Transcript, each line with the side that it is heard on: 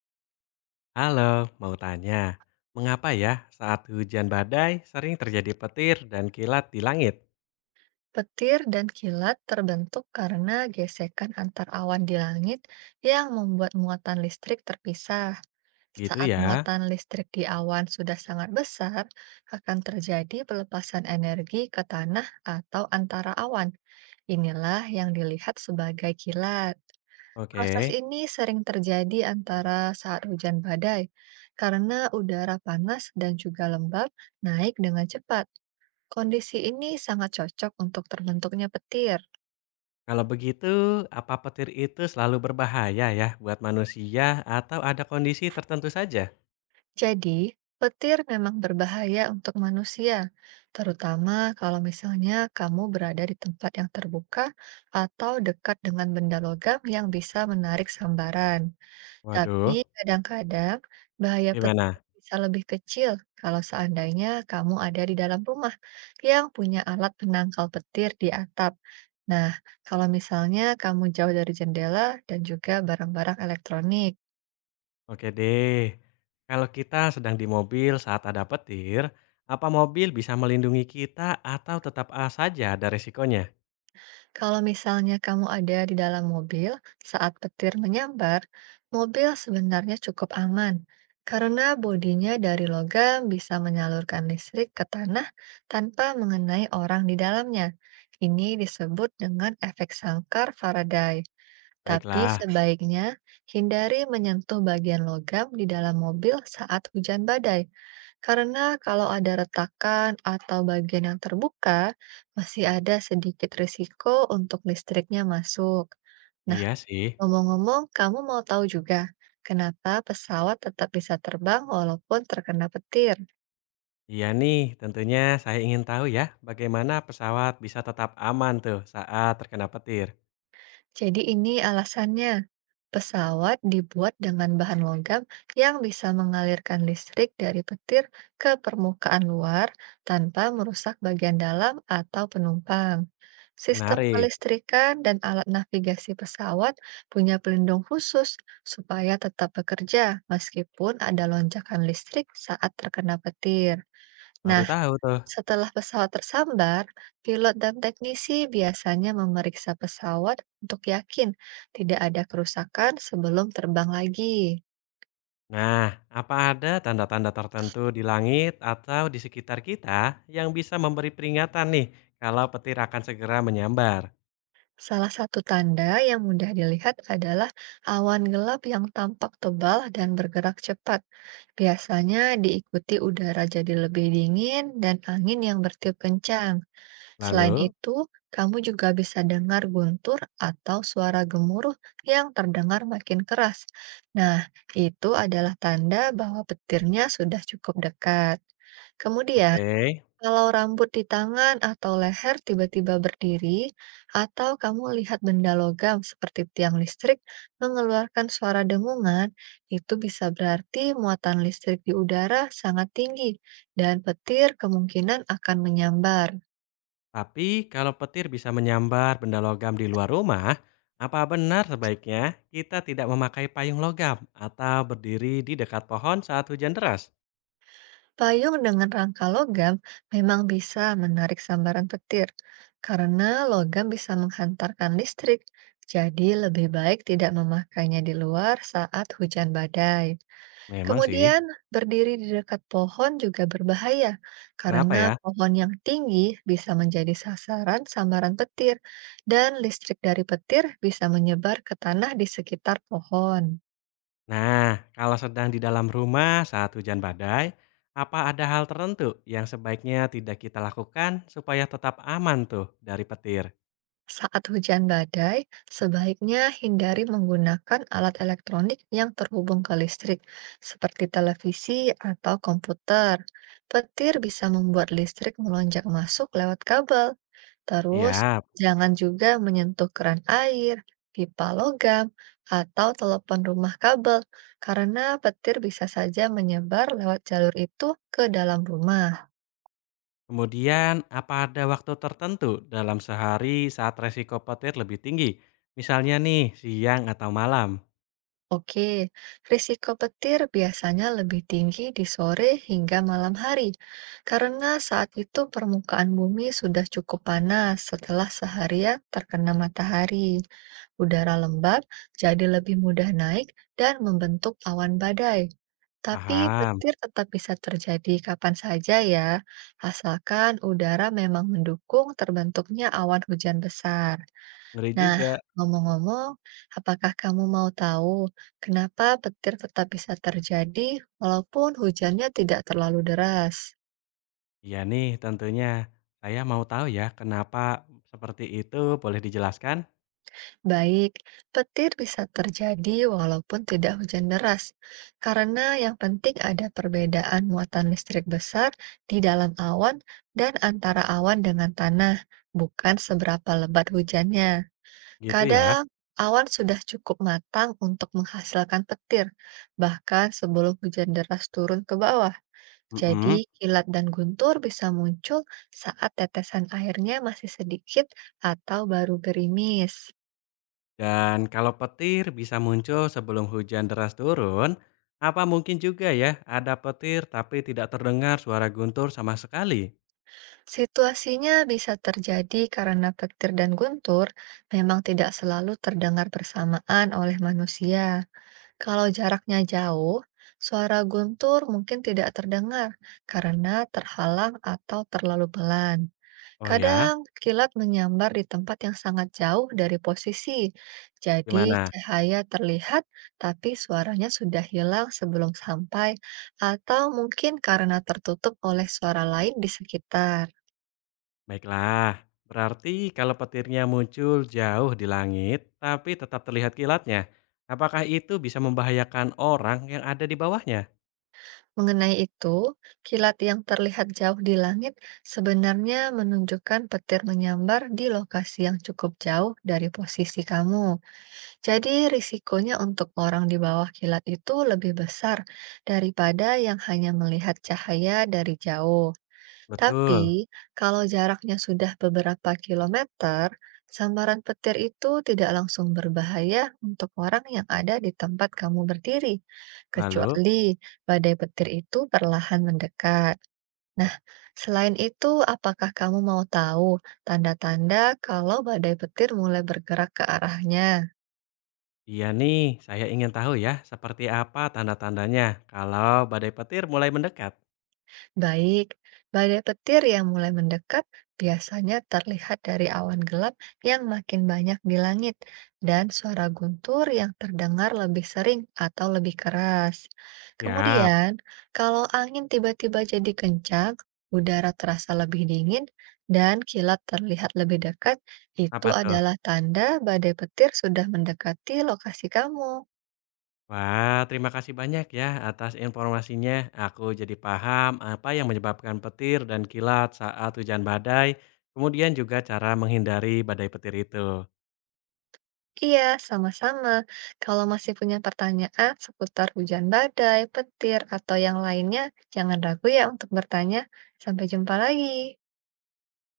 left: Halo, mau tanya, mengapa ya saat hujan badai sering terjadi petir dan kilat di langit?
right: Petir dan kilat terbentuk karena gesekan antar awan di langit yang membuat muatan listrik terpisah.
left: Gitu
right: Saat
left: ya.
right: muatan listrik di awan sudah sangat besar, akan terjadi pelepasan energi ke tanah atau antara awan. Inilah yang dilihat sebagai kilat. Proses
left: Oke,
right: ini sering terjadi antara saat hujan badai, karena udara panas dan juga lembab naik dengan cepat. Kondisi ini sangat cocok untuk terbentuknya petir.
left: kalau begitu, apa petir itu selalu berbahaya ya buat manusia atau ada kondisi tertentu saja?
right: Jadi, petir memang berbahaya untuk manusia, terutama kalau misalnya kamu berada di tempat yang terbuka atau dekat dengan benda logam yang bisa menarik sambaran. Tapi
left: Waduh,
right: kadang-kadang bahaya petir
left: gimana?
right: bisa lebih kecil kalau seandainya kamu ada di dalam rumah yang punya alat penangkal petir di atap. Nah, kalau misalnya kamu jauh dari jendela dan juga barang-barang elektronik.
left: Oke deh, kalau kita sedang di mobil saat ada petir, apa mobil bisa melindungi kita atau tetap A saja ada resikonya?
right: Kalau misalnya kamu ada di dalam mobil saat petir menyambar, mobil sebenarnya cukup aman karena bodinya dari logam bisa menyalurkan listrik ke tanah tanpa mengenai orang di dalamnya. Ini disebut dengan efek sangkar Faraday. Tapi
left: Baiklah,
right: sebaiknya hindari menyentuh bagian logam di dalam mobil saat hujan badai, karena kalau ada retakan atau bagian yang terbuka, masih ada sedikit risiko untuk listriknya masuk. Nah,
left: iya sih.
right: ngomong-ngomong, kamu mau tahu juga kenapa pesawat tetap bisa terbang walaupun terkena petir?
left: Iya nih, tentunya saya ingin tahu ya, bagaimana pesawat bisa tetap aman tuh saat terkena petir.
right: Jadi ini alasannya. Pesawat dibuat dengan bahan logam yang bisa mengalirkan listrik dari petir ke permukaan luar tanpa merusak bagian dalam atau penumpang. Sistem
left: Menarik,
right: kelistrikan dan alat navigasi pesawat punya pelindung khusus supaya tetap bekerja meskipun ada lonjakan listrik saat terkena petir.
left: baru
right: Nah,
left: tahu tuh.
right: setelah pesawat tersambar, pilot dan teknisi biasanya memeriksa pesawat untuk yakin tidak ada kerusakan sebelum terbang lagi.
left: Nah, apa ada tanda-tanda tertentu di langit atau di sekitar kita yang bisa memberi peringatan nih kalau petir akan segera menyambar?
right: Salah satu tanda yang mudah dilihat adalah awan gelap yang tampak tebal dan bergerak cepat. Biasanya diikuti udara jadi lebih dingin dan angin yang bertiup kencang. Selain
left: Lalu,
right: itu, kamu juga bisa dengar guntur atau suara gemuruh yang terdengar makin keras. Nah, itu adalah tanda bahwa petirnya sudah cukup dekat. Kemudian,
left: oke,
right: kalau rambut di tangan atau leher tiba-tiba berdiri, atau kamu lihat benda logam seperti tiang listrik mengeluarkan suara dengungan, itu bisa berarti muatan listrik di udara sangat tinggi dan petir kemungkinan akan menyambar.
left: tapi kalau petir bisa menyambar benda logam di luar rumah, apa benar sebaiknya kita tidak memakai payung logam atau berdiri di dekat pohon saat hujan deras?
right: Payung dengan rangka logam memang bisa menarik sambaran petir, karena logam bisa menghantarkan listrik, jadi lebih baik tidak memakainya di luar saat hujan badai.
left: Memang sih.
right: Kemudian, berdiri di dekat pohon juga berbahaya,
left: Kenapa
right: karena
left: ya?
right: pohon yang tinggi bisa menjadi sasaran sambaran petir, dan listrik dari petir bisa menyebar ke tanah di sekitar pohon.
left: Nah, kalau sedang di dalam rumah saat hujan badai, apa ada hal tertentu yang sebaiknya tidak kita lakukan supaya tetap aman tuh dari petir?
right: Saat hujan badai, sebaiknya hindari menggunakan alat elektronik yang terhubung ke listrik, seperti televisi atau komputer. Petir bisa membuat listrik melonjak masuk lewat kabel. Terus,
left: Siap.
right: jangan juga menyentuh keran air, pipa logam, atau telepon rumah kabel, karena petir bisa saja menyebar lewat jalur itu ke dalam rumah.
left: Kemudian, apa ada waktu tertentu dalam sehari saat resiko petir lebih tinggi? Misalnya nih, siang atau malam.
right: Oke, risiko petir biasanya lebih tinggi di sore hingga malam hari, karena saat itu permukaan bumi sudah cukup panas setelah seharian terkena matahari. Udara lembab jadi lebih mudah naik dan membentuk awan badai. Tapi
left: Paham,
right: petir tetap bisa terjadi kapan saja ya, asalkan udara memang mendukung terbentuknya awan hujan besar.
left: ngeri
right: Nah,
left: juga.
right: ngomong-ngomong, apakah kamu mau tahu kenapa petir tetap bisa terjadi walaupun hujannya tidak terlalu deras?
left: Iya nih, tentunya. Saya mau tahu ya kenapa seperti itu, boleh dijelaskan?
right: Baik, petir bisa terjadi walaupun tidak hujan deras, karena yang penting ada perbedaan muatan listrik besar di dalam awan dan antara awan dengan tanah, bukan seberapa lebat hujannya.
left: Gitu ya.
right: Kadang awan sudah cukup matang untuk menghasilkan petir, bahkan sebelum hujan deras turun ke bawah.
left: Mm.
right: Jadi, kilat dan guntur bisa muncul saat tetesan airnya masih sedikit atau baru gerimis.
left: Dan kalau petir bisa muncul sebelum hujan deras turun, apa mungkin juga ya ada petir tapi tidak terdengar suara guntur sama sekali?
right: Situasinya bisa terjadi karena petir dan guntur memang tidak selalu terdengar bersamaan oleh manusia. Kalau jaraknya jauh, suara guntur mungkin tidak terdengar karena terhalang atau terlalu pelan.
left: Oh ya,
right: Kadang kilat menyambar di tempat yang sangat jauh dari posisi, jadi
left: gimana?
right: cahaya terlihat tapi suaranya sudah hilang sebelum sampai, atau mungkin karena tertutup oleh suara lain di sekitar.
left: Baiklah, berarti kalau petirnya muncul jauh di langit tapi tetap terlihat kilatnya, apakah itu bisa membahayakan orang yang ada di bawahnya?
right: Mengenai itu, kilat yang terlihat jauh di langit sebenarnya menunjukkan petir menyambar di lokasi yang cukup jauh dari posisi kamu. Jadi, risikonya untuk orang di bawah kilat itu lebih besar daripada yang hanya melihat cahaya dari jauh.
left: Betul.
right: Tapi, kalau jaraknya sudah beberapa kilometer, sambaran petir itu tidak langsung berbahaya untuk orang yang ada di tempat kamu berdiri,
left: Lalu,
right: kecuali badai petir itu perlahan mendekat. Nah, selain itu, apakah kamu mau tahu tanda-tanda kalau badai petir mulai bergerak ke arahnya?
left: iya nih, saya ingin tahu ya seperti apa tanda-tandanya kalau badai petir mulai mendekat.
right: Baik, badai petir yang mulai mendekat biasanya terlihat dari awan gelap yang makin banyak di langit dan suara guntur yang terdengar lebih sering atau lebih keras.
left: Ya,
right: Kemudian, kalau angin tiba-tiba jadi kencang, udara terasa lebih dingin, dan kilat terlihat lebih dekat, itu
left: apa tuh?
right: adalah tanda badai petir sudah mendekati lokasi kamu.
left: Wah, terima kasih banyak ya atas informasinya. Aku jadi paham apa yang menyebabkan petir dan kilat saat hujan badai, kemudian juga cara menghindari badai petir itu.
right: Iya, sama-sama. Kalau masih punya pertanyaan seputar hujan badai, petir, atau yang lainnya, jangan ragu ya untuk bertanya. Sampai jumpa lagi.